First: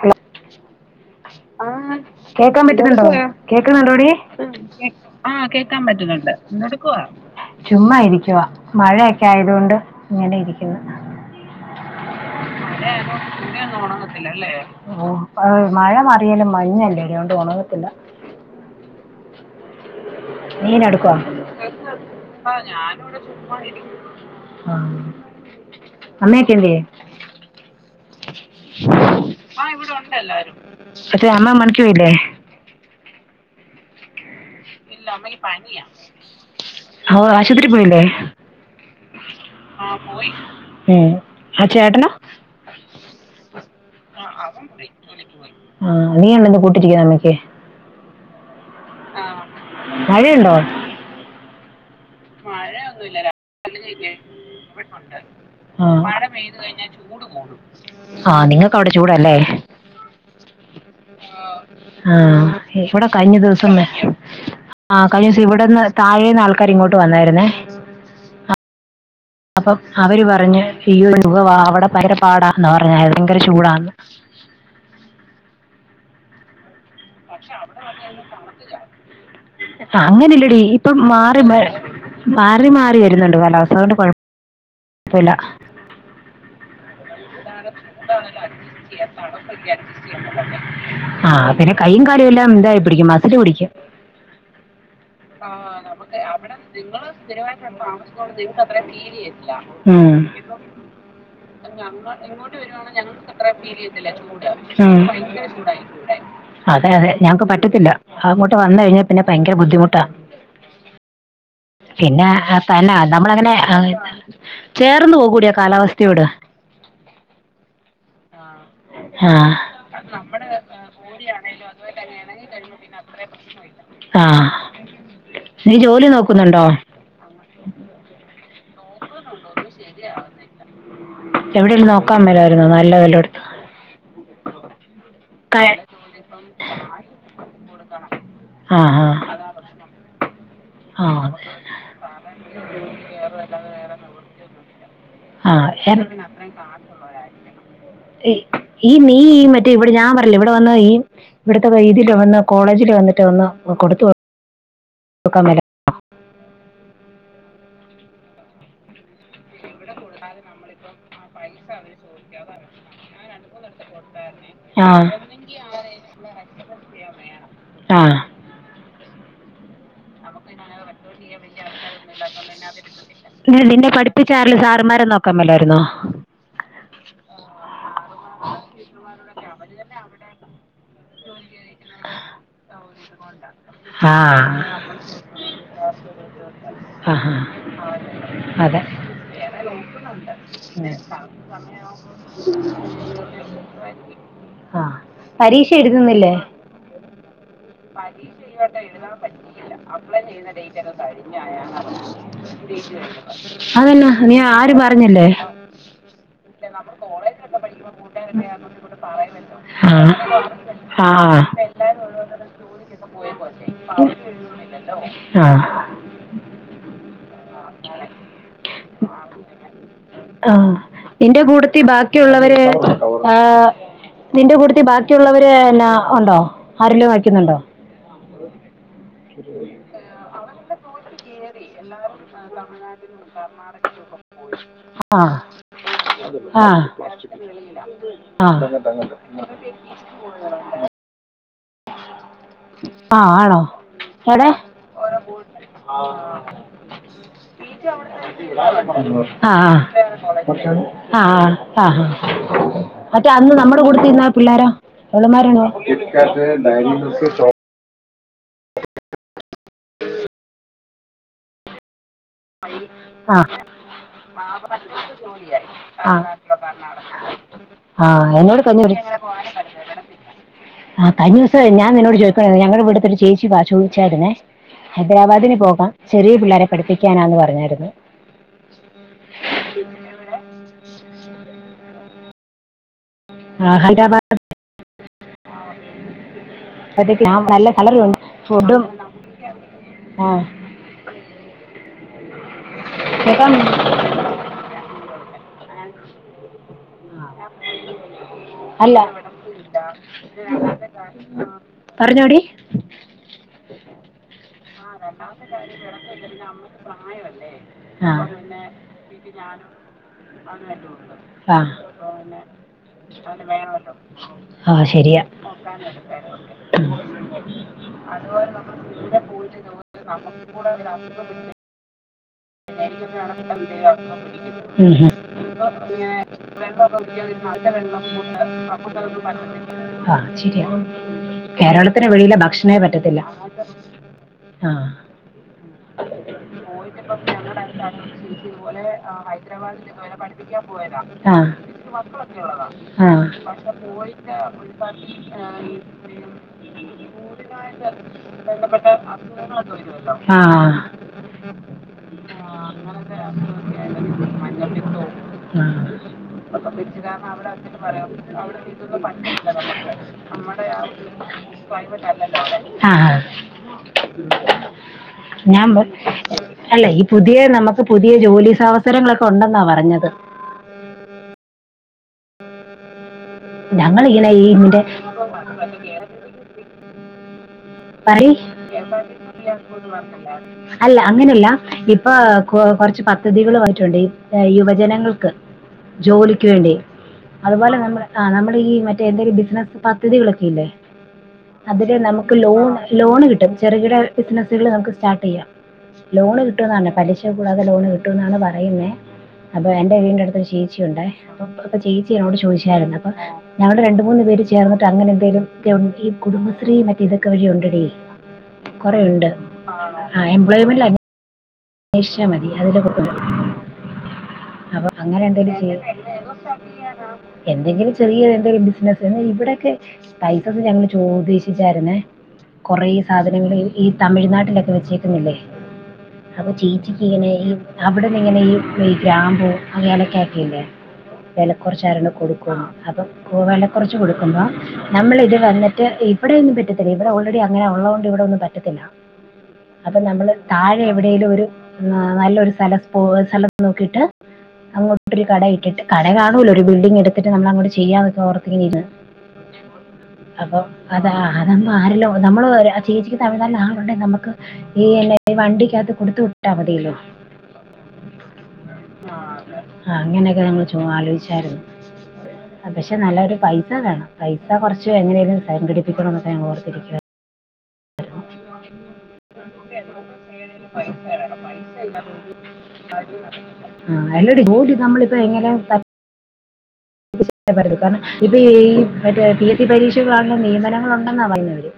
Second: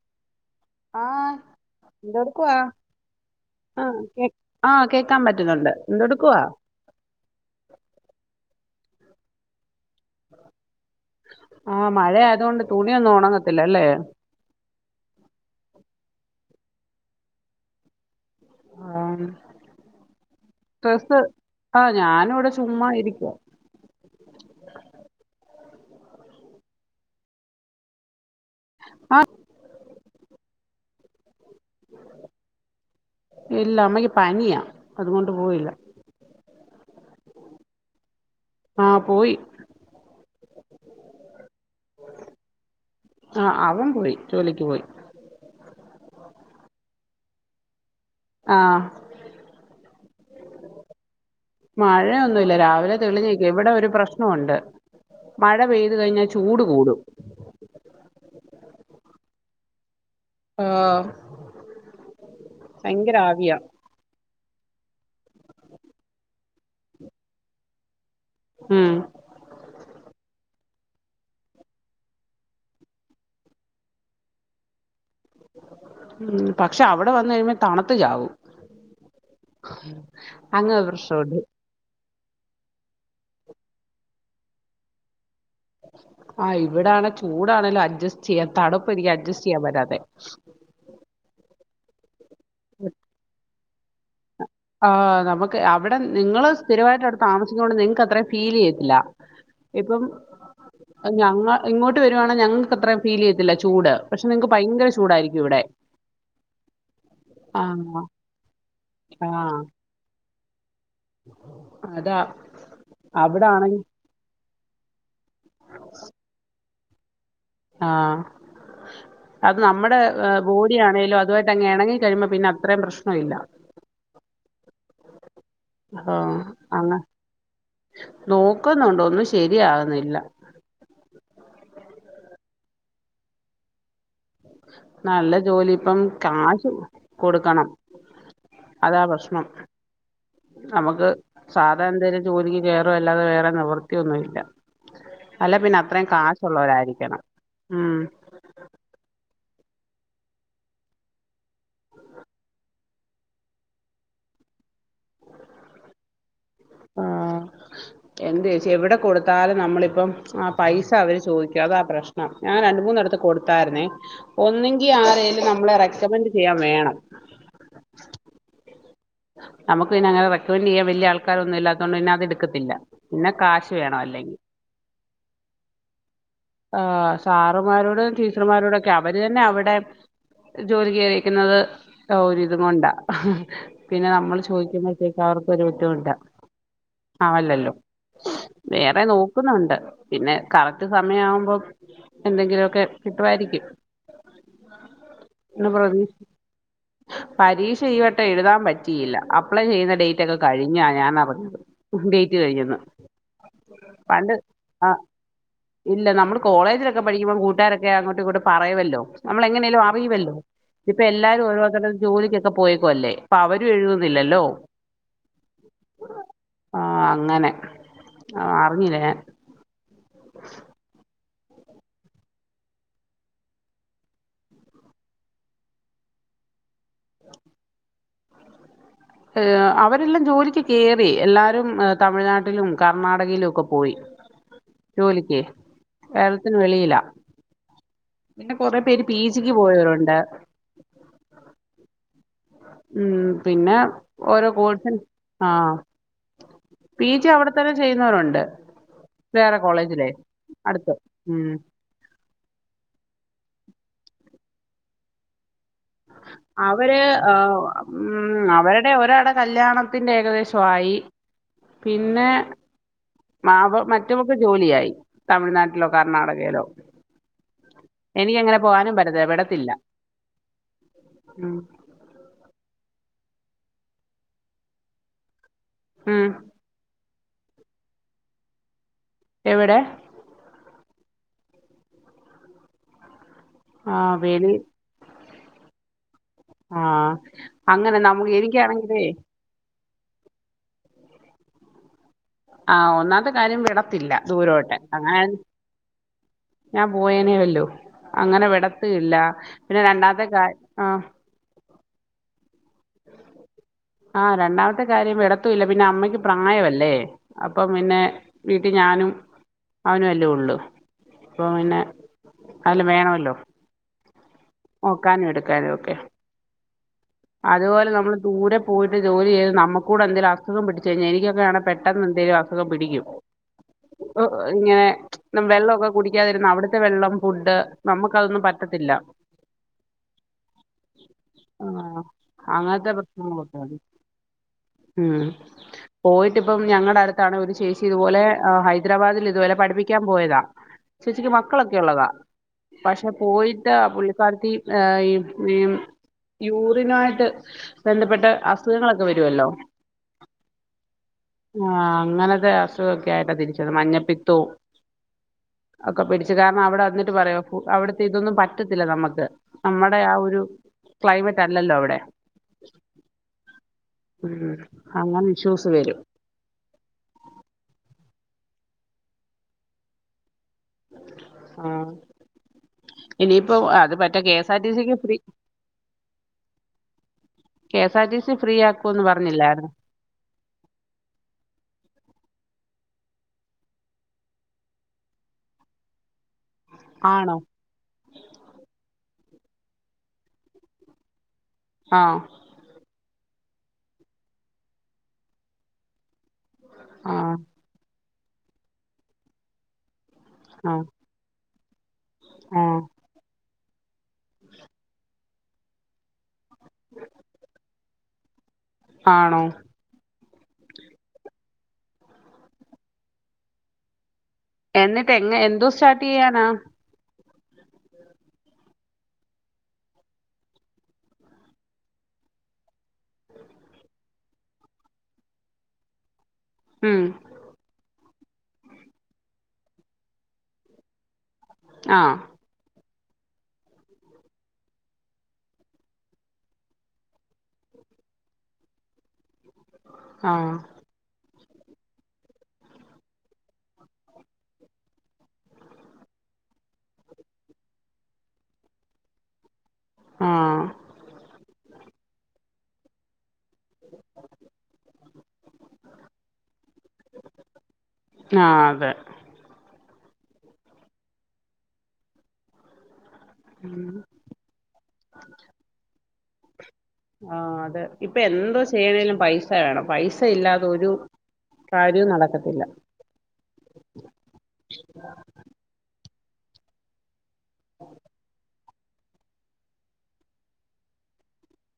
Hello ആഹ് ആ എന്തെടുക്കുവാ കേക്കാൻ പറ്റുന്നുണ്ടോ ആഹ് കേക്കുന്നുണ്ടോടി കേ ആഹ് കേക്കാൻ ആ പറ്റുന്നുണ്ട് കേക്കാൻ പറ്റുന്നുണ്ട് എന്തെടുക്കുവാ എന്തെടുക്കുവാ ചുമ്മാ ഇരിക്കുവാ മഴയക്കെ ആയതുകൊണ്ട് ഇങ്ങെനെ ഇരിക്ക്‌ന്ന് ആഹ് മഴയായതുകൊണ്ട് തുണിയൊന്നും മഴയാകുമ്പോൾ തുണി ഒന്ന് ഉണങ്ങത്തില്ലല്ലേ ഉണങ്ങത്തില്ല അല്ലേ മഴ മാറിയാലും മഞ്ഞല്ലേടി ടൊണ്ട് ഉണങ്ങത്തില്ല ആ [unintelligible] ഞാനിവിടെ ചുമ്മാ ഇരിക്കുവാ ചുമ്മാ തിരിക്കുവാ അമ്മേക്കെന്തെ ആഹ് ഇവിടെ ഉണ്ട എല്ലാരും അമ്മ [unintelligible] പോയില്ലേ ഇല്ല അമ്മക്ക് പനീയ ഇല്ല അമ്മക്ക് പനിയാ ഓ ആശുത്രി പോല്ലേ? ആഹ പോയി ഉം. ആ ചേട്ടനോ ആഹ അവൻ പോയി ജോലിക്ക് പോയി ആഹ് നീയന്ന് കൂട്ടിരിക്ക അമ്മക്ക് ആഹ് മഴയുണ്ടോ മഴയാ ഒന്ന് മഴ പെയ്ത് കഴിഞ്ഞാൽ ചൂട് കൂടും ആ നിങ്ങക്കവിടെ ചൂടാല്ലേ ങാ ങാ ഇവിടെ കഴിഞ്ഞ ആവിയാ ദിവസംമെച്ചു ആ കഴിഞ്ഞ ദിവസം ഇവിടെന്ന് താഴേന്ന് ആൾക്കാാര് ഇങ്ങോട്ട് വന്നായിന്നേ അപ് ഉം അപ്പൊ അവര് പറഞ്ഞ് ഈ ഒരു യുഗവാ അവിടെ പയങ്കരപ്പാടാന്നാ പറഞ്ഞ ഭയങ്കര ചൂടാന്ന് ഉം പ ഇപ്പം അങ്ങനില്ലടീ അങ്ങനെ ഒരു ഇപ്പം പ്രശ്നമുണ്ട് മാറി മേ മാറി മാറി വരുന്നുണ്ട് കാലാവസ്ഥ അതുകൊണ്ട് കുഴ പ്പല്ല [unintelligible] ആഹ് ഇവിടാണെ ചൂടാണേലും അഡ്ജസ്റ്റ് ചെയ്യാൻ തണുപ്പ് എനിക്ക് അഡ്ജസ്റ്റ് ചെയ്യാൻ പറ്റാത്തെ ആ പിന്നെ [unintelligible] ര് എല്ലാം ഇതായി പിടിക്കും മസ്ല് പിടിക്കും ആ് നമുക്ക് അവിടെ നിങ്ങള് സ്ഥിരമായിട്ട് അവിടെ താമസിക്കോണ്ട് നിങ്ങക്ക് അത്രയും ഫീൽ ചെയ്യത്തില്ല ഇപ്പം ഉം ഞങ്ങ ഇങ്ങോട്ട് വരുവാണെ ഞങ്ങൾക്ക് അത്രയും ഫീൽ ചെയ്യത്തില്ല ചൂട് പക്ഷെ നിങ്ങക്ക് ഭയങ്കര ചൂടായിരിക്കും ഇവിടെ അതെ അതെ ഞങ്ങക്ക് പറ്റത്തില്ല ആഹ് അങ്ങോട്ട് വന്നേ കഴി പിന്നെ ഭയങ്കര ആഹ് ബുദ്ധിമുട്ടാ അതാ പിന്നെ തന്നെ നമ്മള അങ്ങനെ അവിടാണെങ്കി ചേർന്ന് പോകൂടീ കാലാവസ്ഥയോട് ആഹ ആ അത് നമ്മുടെ ബോഡിയാണേലും അത്വായിട്ട് അങ്ങ് എണങ്ങിക്കഴിയുമ്പോ പിന്നെ അത്രയും പ്രശ്നം ഇല്ല ആ നീ ജോലി നോ അ നോ ഒക്കുന്നുണ്ട് ഒന്നും ശെ എവിടേലും നോക്കാൻ മേലാരുന്നോ നാ ല്ല വെല്ലടുത്തും നല്ല ജോലി ഇപ്പം കാശ് കൊടുക്കണം ആ അതാ ആ പ്രശ്നം ആ നമുക്ക് സാധാ എന്തേലും ജോലിക്ക് കേയറും അല്ലാതെ വേറെ നിവൃത്തിയൊന്നും ഇല്ല ആ അല്ലേ പിന്നെ എ- അത്രയും കാശൊള്ളവരായിരിക്കണം ഉം റ്റേ ഇവിടെ ഞാൻ പറഞ്ഞില്ലേ ഇവിടെ വന്ന് ഈ ഇവിടുത്തെ വൈതില് വന്ന് കോളേജില് വന്നിട്ട് ഒന്ന് കൊടുത്തു നോക്ക് [unintelligible] എന്ത് ഏച്ചി എവിടെ കൊടുത്താലും നമ്മളിപ്പം ആ പൈസ അവര് ചോദിക്കും അതാ പ്രശ്നം ഞാൻ രണ്ട് മൂന്നിടത്ത് കൊടുത്തായിരുന്നെ ആ ഒന്നങ്കി ആരേലും നമ്മളെ റെക്കമെന്റ് ചെയ്യാൻ വേണം ആ നമുക്ക് പിന്നെ അങ്ങനെ റെക്കമെന്റ് ചെയ്യാൻ വല്യ ആൾക്കാരൊന്നും ഇല്ലാത്തോണ്ട് പിന്ന അത് എടു നിന്നെ പഠിപ്പിച്ചാരെല്ല സാറന്മാരെ നോക് കമ്മലായിരുന്നോ ആ സാറുമാരോടും ടീച്ചർമാരോടൊക്കെ അവര് തന്നെ അവിടെ ജോലിക്കേറി ന്നത് ഓര് ഇതും കൊണ്ടാ ഹ് ഉം പിന്നെ ആ നമ്മള് ചോദിക്കുമ്പോഴത്തേക്കും അവർക്കൊരു ബുദ്ധിമുട്ടാ ആ ആ, ആവില്ലല്ലോ അതെ വേറെ നോക്കുന്നുണ്ട് പിന്നെ കറക്റ്റ് ഉം. സ കിട്ടുമായിരിക്കും ആ എന്ന് പരീക്ഷ പ്രതീക്ഷി എഴ്തന്നില്ലേ പരീക്ഷ ഈ വട്ടം എഴുതാൻ പറ്റിയില്ല അപ്ലൈ ചെയ്യുന്ന ഡേറ്റ് ഒക്കെ കഴിഞ്ഞാ ഞാൻ അറിഞ്ഞത് ഡേറ്റ് കഴിഞ്ഞെന്ന് അതെന്നാ പണ്ട് നീ ആരും ആഹ് പറഞ്ഞില്ലേ ഇല്ല നമ്മള് കോളേജിലൊക്കെ പഠിക്കുമ്പോ കൂട്ട്ക്കാരൊക്കെ അങ്ങോട്ടും ഇങ്ങോട്ട് പറയുവല്ലോ നമ്മൾ എങ്ങനെലും അറിയുവല്ലോ ഇപ്പ ആ ആ എല്ലാരും ഓരോത്തടത് ജോലിക്കൊക്കെ പോയേക്കുവല് പ്പവരും എഴുതുന്നില്ലല്ലോ ആ ആ അങ്ങനെ ആ അറിഞ്ഞില്ല ഞാൻ ആ ഇന്റെ കൂട്ടത്തി ബാക്കിയുള്ളവര് ആ നിന്റെ കൂട്ടത്തി ബാക്കിയുള്ളവര് എന്നാ ഉണ്ടോ ആരിലും വയ്ക്ക്ന്നുണ്ടോ ഏ അവരെല്ലാം ജോലി കേറി എല്ലാരും തമിഴ്നാട്ടി ട്ടിലും കർണാടകയിലും ഒക്കെ പോയി ആ ജോലിക്കേ കേരളത്തിന് ആ വെളിയില ആ പിന്നെ കൊറേ പേര് പീജിക്ക് പോയവരുണ്ട് ആ ഉം ആണോ പിന്നെ എവിടെ ഓരോ കോഴ്സിന് ആഹ് പി ജി അവിടെ തന്നെ ചെയ്യുന്നവരുണ്ട് അ വേറെ കോളേജിലേ അടുത്ത് ആ ഉം അ ആ ആ മറ്റേ അന്ന് നമ്മടെ കൂട്ടത്തിരുന്ന പിള്ളേരോ അവള്മാരണ്ടോ കിക്കാറ്റ് അവര് ഡയറിമിൽക് ആ, ഉം അവരുടെ ഒരാടെ കല്യാണത്തിന്റെ ഏകദേശം ആയി പി ആ ആ മറ്റവക്ക് ജോലിയായി തമിഴ്നാട്ടിലോ കർണാടകയിലോ ആ എനിക്കങ്ങനെ എന്നോട് കഴിഞ്ഞ പോകാനും പറ്റത്തില്ല വിടത്തില്ല ആ കഴിഞ്ഞ ഉം ദിവസെ ഞാൻ നിന്നോട് ചോദിക്കണ ഞങ്ങടിവടത്തൊരു ചേച്ചി പാ ചോദിചാരുന്നെ ഹൈദരാബാദന് പോകാം ഉം ചെറിയ പിള്ളേരെ പഠി ക്കാനാന്ന് പറഞ്ഞാരുന്നു ഉ എവിടെ പി [unintelligible] ആ വെലി ആ ഞാൻ നല്ല അങ്ങനെ കളറുണ്ട് നമുക്ക് ഫുഡും എനിക്കാണെങ്കിലേ ആ ആ ഒന്നാമത്തെ കേൾക്കാൻ കാര്യം വിടത്തില്ല ദൂരോട്ട് അങ്ങന ഞ പോയനേ വല്ലോ അങ്ങനെ വിടത്തു ഇല്ല പിന്നെ രണ്ടാത്തെ കാര് ആ പറഞ്ഞോടി ആ രണ്ടാമത്തെ കാര്യം വിടത്തുല്ല പിന്നെ അമ്മയ്ക്ക് പ്രായവല്ലേ അപ്പം പിന്നെ ആ വീട്ടി ഞാനും അവനും അല്ലേ ഒള്ളു അപ്പൊ പിന്നെ ആ ആലും വേണോമല്ലോ ആ ശരിയാ അതുപോലെ നമ്മൾ ദൂര പോയിട്ട് ജോലി ചെയ്ത് നമക്കൂടെന്തേലും അുസുഖം പിടിച്ച് കഴിഞ്ഞാ എനിക്കൊക്കെയാണെ പെട്ടെന്ന് എന്തേലും അസ് മ്മ് ഇങ്ങനെ നം വെള്ളമൊക്കെ കുടിക്കാതിരുന്ന അവിടുത്തെ വെള്ളം ഫുഡ് നമുക്കതൊന്നും പറ്റത്തില്ല ആ ശെരിയാ. ആഹ് [unintelligible] അങ്ങനത്തെ പ്രശ്നങ്ങളൊക്കാണ് ആ ഉം പോയിട്ടിപ്പം ഞങ്ങടെ അട് ഇതുപോലെ പഠിപ്പിക്കാൻ പോയതാ ചേച്ചിക്ക് മക്കളൊക്കെ ആ ഉള്ളതാ പക്ഷെ പോയിട്ട് പുള്ളിക്കാരത്തി ആ ത്ത്നായിട്ട് ബന്ധപ്പെട്ട അസുഖങ്ങളൊക്കെ വരുവല്ലോ ആ ആ അങ്ങനത്തെ അസുഖൊക്കെ ആയിട്ടാ തിരിച്ച് വന്നേ മഞ്ഞപ്പിത്തോം ആ ഒക്കെ പിടിച്ച്. കാരണം അവിടെ എന്നിട്ട് പറയാ അവിടുത്തെ ഇതൊന്നും പറ്റത്തില്ല നമക്ക് നമ്മടെ ആ ഒരു ക്ലൈമറ്റ് അല്ലല്ലോ അവിടെ ആഹ് ഉം അങ്ങനെ ഞാൻ ഇഷ്യൂസ് പ വരും അല്ല ഈ പുതിയ നമക്ക് പുതിയ ജോലി സ അവസരങ്ങളൊക്കെ ഉണ്ടെന്നാ പറഞ്ഞത്. ആ ഇനിയിപ്പോ അത് ഞങ്ങൾ പറ്റേ ഇങ്ങനെ കെ ഈ എസ് ആർ ടി ഇതിന്റെ സിക്ക് free K S R T C പറയ് ഫ്രീ ആക്കുംന്ന് പറഞ്ഞില്ലായിരുന്നോ അല്ല അങ്ങനെയല്ല ഇപ്പൊ കൊറച്ച് പ പദ്ധതികള് ആയിട്ടുണ്ട് യുവജനങ്ങൾക്ക് ജോലി ക്ക്‌ വേണ്ടി ആണോ അതുപോലെ നമ്മ നമ്മടെ ഈ മ എന്തെലും ബിസിനസ് പദ്ധതികളൊക്കെല്ലേ അതിലെ ആഹ് നമക്ക് ലോൺ ലോണ് കിട്ടും ചെറുകിട ബിസിനസുകൾ നമക്ക് സ്റ്റാർട്ട് ചെയ്യാം. ലോണ് കിട്ടുന്നതാണ് പലിശ ആഹ് കൂടാതെ ലോണ് കിട്ട ട്ടുന്നാണ് പറയുന്നേ. അപ്പൊ എന്റെ വീടിൻ്റെടു ത്ത ചേച്ചി ആഹ് ഉണ്ടേ അപ്പ്റത്ത ചേച്ചിയോട് ആഹ് ചോദിച്ചായിരുന്നു അപ്പൊ ഞങ്ങള് രണ്ടും മൂന്ന് പേര് ചേർന്ന്ട്ട് അങ്ങനെന്തേലും ഗെവൺ ഈ കുടുംബശ്രീ മറ്റേ ഇതൊക്കേ വഴിണ്ട് [unintelligible] കൊറേ ഉണ്ട് ആണോ ആ എംപ്ലോയ്യ്മെന്റില അന്വേഷിച്ച മതി അതില് കിട്ടും അപ്പൊ എന്നിട്ട് അങ്ങനെ എങ്ങ എന്തെങ്കിലും എന്തോ ചെയ്യ സ്റ്റാർട്ട് ചെയ്യാനാ എന്തെങ്കിലും ചെറിയ എന്തേലും ബിസ്നസ് ഇവിടെക്കെ സ്പൈസസ് ഞങ്ങള് ചോദിശ്ശിച്ചാര്ന്നേ. കൊറേ സാധനങ്ങള് ഈ ഈ തമിഴ്നാട്ടിലൊക്ക വെച്ചേക്കുന്നില്ലേ അപ്പൊ ഉം ചേച്ചിക്ക് എങ്ങനെ ഈ അവ്ടെ പിന്നെങ്ങെനെ ഇ ഈ ഗ്രാമ്പു അങ്ങേനെ കേറ്റീല്ലേ വെല ക്കൊറച്ചാരാണ്ടാ ആഹ് കൊടുക്കോന്ന്. അപ്പം പൂവെല കൊറച്ച് കൊടുക്കുമ്പം ഞമ്മള് ഇത് വന്നിട്ട് ഇവിടെന്നും പറ്റത്തില്ല. ഇവ്ട ഓൾറെഡി അങ്ങനെ ഒള്ളതുകൊണ്ട് ഇവിടെ ഒന്നും പറ്റത്തില്ല. അപ്പൊ നമ്മള് ആഹ് താഴെ ടേലൊര് ആ നല്ലൊരു സ്ഥലത്ത് പോവ് സ്ഥലം നോക്കീട്ട് അങ്ങോട്ടൊരു കട ഇട്ടിട്ട് കട കാണൂലോ ഒരു ബിൽഡിംഗ് എടുത്തിട്ട് നമ്മള് അങ്ങോട്ട് ചെയ്യാനക്ക ഓർത്തിങ്ങിര്ന്ന്. ആഹ് അപ്പം അതാ അതാണ് അ ആരെല്ലോ നമ്മള് അ ചേച്ചിക്ക് തമിഴ്നാടിനാ ആ ഒണ്ട് നമ്മ്ക്. നീ അല്ലേ വണ്ടി അത് കൊടുത്ത് വിട്ടാ മതിയല്ലോ ആഹ് അതെ ആ അങ്ങനെയൊക്കെ നങ്ങള് ചുമ്മാ ആലോചിച്ചാരുന്നു. അ പഷ് റ്റ് നല്ലൊരു പൈസ ഉം വേണം. പൈസ കൊറച്ച് എങ്ങനേലും സംഘടിപ്പിക്കണം എന്നൊക്കെ ഞങ്ങള് ഓർത്തിരിക്കാ ആഹ് അതെ ഇപ്പൊ എന്തോ ചെയ്യണേലും പൈസ വേണം പൈസ ഇല്ലാതെ ഒരു കാര്യവും നടക്കത്തില്ല ആ അല്ലടി ഗോൾഡിൽ നമ്മളിപ്പ എങ്ങനെ ത [unintelligible] കാരണം ഇപ്പ ഈ മറ്റേ പി എസ് സി പരീക്ഷകളാകണം നിയമനങ്ങൾ ഉണ്ടെന്നാ പറയുന്നവര്.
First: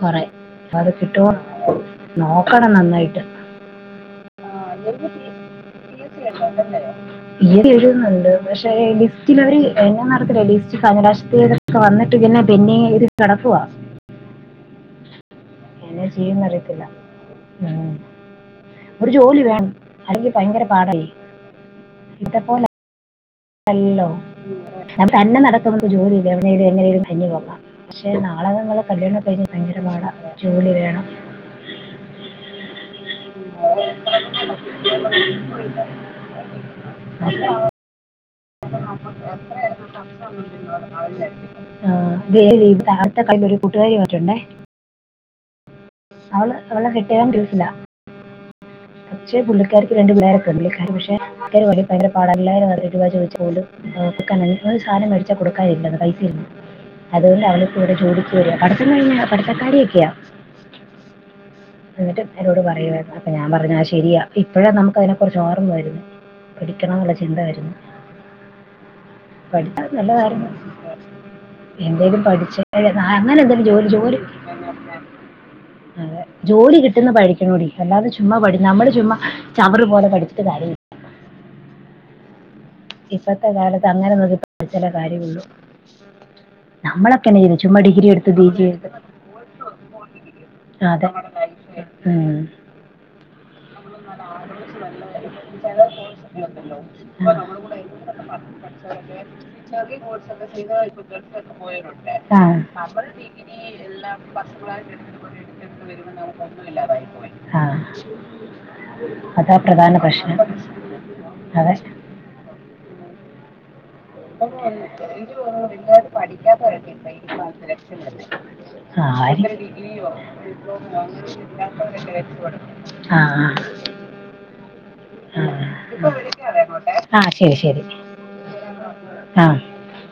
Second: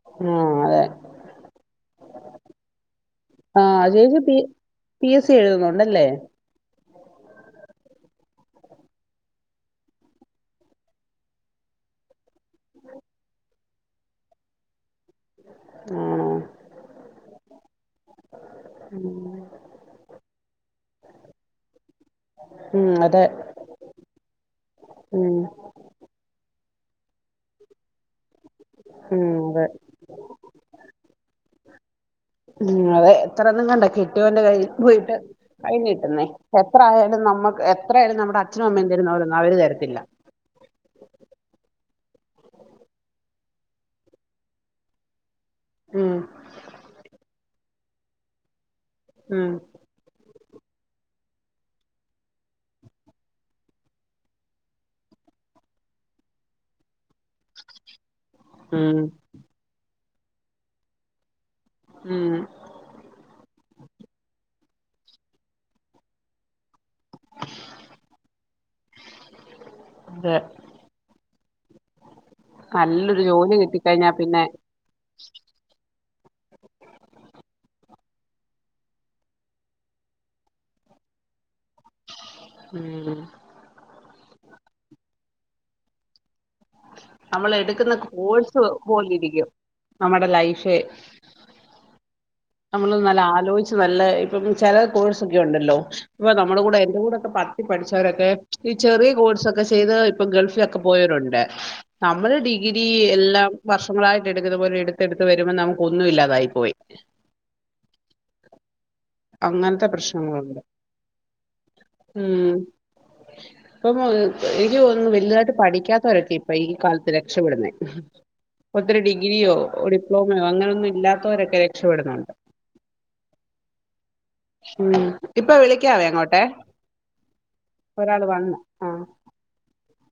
കുറെ ആ അപ്പൊ അതെ അത് കിട്ടുമോ നോക്കണം നന്നായിട്ട് ആഹ് ചേച്ചി പി പി എസ് സി എഴുതുന്നുണ്ടല്ലേ. പി എതി എഴുതുന്നൊണ്ട്. പഷ് പേയങ് ലിസ്റ്റിലൊര് അ മൂന്നവസര ഇല്ലി. [unintelligible] കാരണാറ്റ് പിന്ന പിന്നേ ഇത് കടക്കുവാ എന്നെ ആണോ ചെയ്യുന്നറിയത്തില്ല. മ് ഒരു ഉം ജോലി വേണം. അല്ലെങ്കി ഭയങ്കര പാടായി ഇത പോലെ ഉം അതെ അല്ലോ അത് ഉം തന്നെ നടത്തുന്നത് ജോലി ഇല്ലേ അവനേ ഇതെങ്ങനേലും ഹെന്നെ [unintelligible] പക്ഷേ നാ ഉം അതെ ജോലി വേണം ഉം അതെ എത്ര ണ്ണന്ന്ണ്ടാ കെട്ട്യോന്റെ കഴി ബോയിട്ട് അയ്ന് കിട്ട്ന്നെ. എത്ര ആയാലും നമ്മക്ക് എത്രയാലും നമ്മുടെ അ ആഹ് ത് [unintelligible] [unintelligible] ഒരു കൂട്ടുകാരി വന്ന്ട്ടുണ്ടേ ഉം അവള് അവളെ കെട്ടിയോൻ ഗൾഫിലാ പക്ഷേ ഉം പുള്ളിക്കാരിക്ക് രണ്ട് പിളേര [unintelligible] ഭയങ്കര പാടാ [unintelligible] [unintelligible] സാധനം മേടിച്ചാ കൊടുക്കാനില്ലെന്ന് പൈസന്ന് അതുകൊണ്ട് അവളിപ്പോ ഇവിടെ ജോലി [unintelligible] പഠിത്തം ഉം കഴിഞ്ഞ പഠിത്തകാര്യൊക്കെയാ എന്നിട്ട് ഉം എന്നോട് പറയുവായിരുന്നു അപ്പ ഞാൻ പറഞ്ഞ ആ ശ ശരിയാ ഇപ്പഴേ നമുക്ക് അയിനെ കുറിച്ച് ഓർമ്മ വരുന്ന പഠിക്കണം എന്നുള്ള ചിന്ത വരുന്ന പഠിച്ചാ അതെ നല്ലതായിരുന്നു എന്തേലും പഠിച്ച നല്ലൊരു അങ്ങനെ എന്തേലും ജോലി കിട്ടിക്കഴിഞ്ഞാ ജോലി പിന്നെ അതെ ജോലി കിട്ടുന്ന പഠിക്കണോഡി അല്ലാതെ ചുമ്മാ പഠി നമ്മള് ചുമാ ചവറ് പോലെ പഠിച്ചിട്ട് കാര്യമില്ല ഉം ഇപ്പത്തെ കാലത്ത് അങ്ങനെ ചില കാര്യമുള്ളൂ നമ്മളൊക്കെ തന്നെ നമ്മൾ ചെയ്തു ചുമ്മാ എടുക്കുന്ന ഡിഗ്രി എടുത്ത് പി കോഴ്സ് ജി എടുത്ത് പോലെ ഇരിക്കും നമ്മുടെ ലൈഫ് ആ, അതെ ഉം. നമ്മൾ നല്ല ആലോചിച്ച് നല്ല ഇപ്പം ചില കോഴ്സൊക്കെ ഉണ്ടല്ലോ ഇപ്പൊ നമ്മുടെ കൂടെ എന്റെറെ കൂടെക്കെ പത്തിൽ പഠിച്ച രൊക്കെ ഈ ചെറിയ കോഴ്സൊക്കെ ചെയ്ത് ഇപ്പൊ ഗൾഫിലൊക്കെ പോയവരുണ്ട് നമ്മള് ആ ഡിഗ്രി എല്ലാം വർഷങ്ങളായിട്ട് എടുക്കുന്ന പോലെ എടുത്തെടുത്ത് വരുമ്പോ നമുക്ക് ഒന്നും ഇല്ലാതായി പോയി അതാ അങ്ങനത്തെ പ്രധാന പ്രശ്ണം പ്രശ്നങ്ങളുണ്ട് അതെ ഉം ഇപ്പം അ എനിക്ക് തോന്നുന്നു വലുതായിട്ട് പഠിക്കാത്തവരൊക്കെ ഇപ്പൊ ഈ കാലത്ത് രക്ഷപ്പെടുന്നേ ഒത്തിരി ഡിഗ്രിയോ ഡിപ്ലോമയോ അങ്ങനൊന്നും ഇല്ലാത്തവരൊക്കെ രക്ഷപ്പെടുന്നുണ്ട് ആ ഉം ആ ഇപ്പൊ വിളിക്കാവേ അങ്ങോട്ടെ ഒരാൾ വന്ന് ആ അ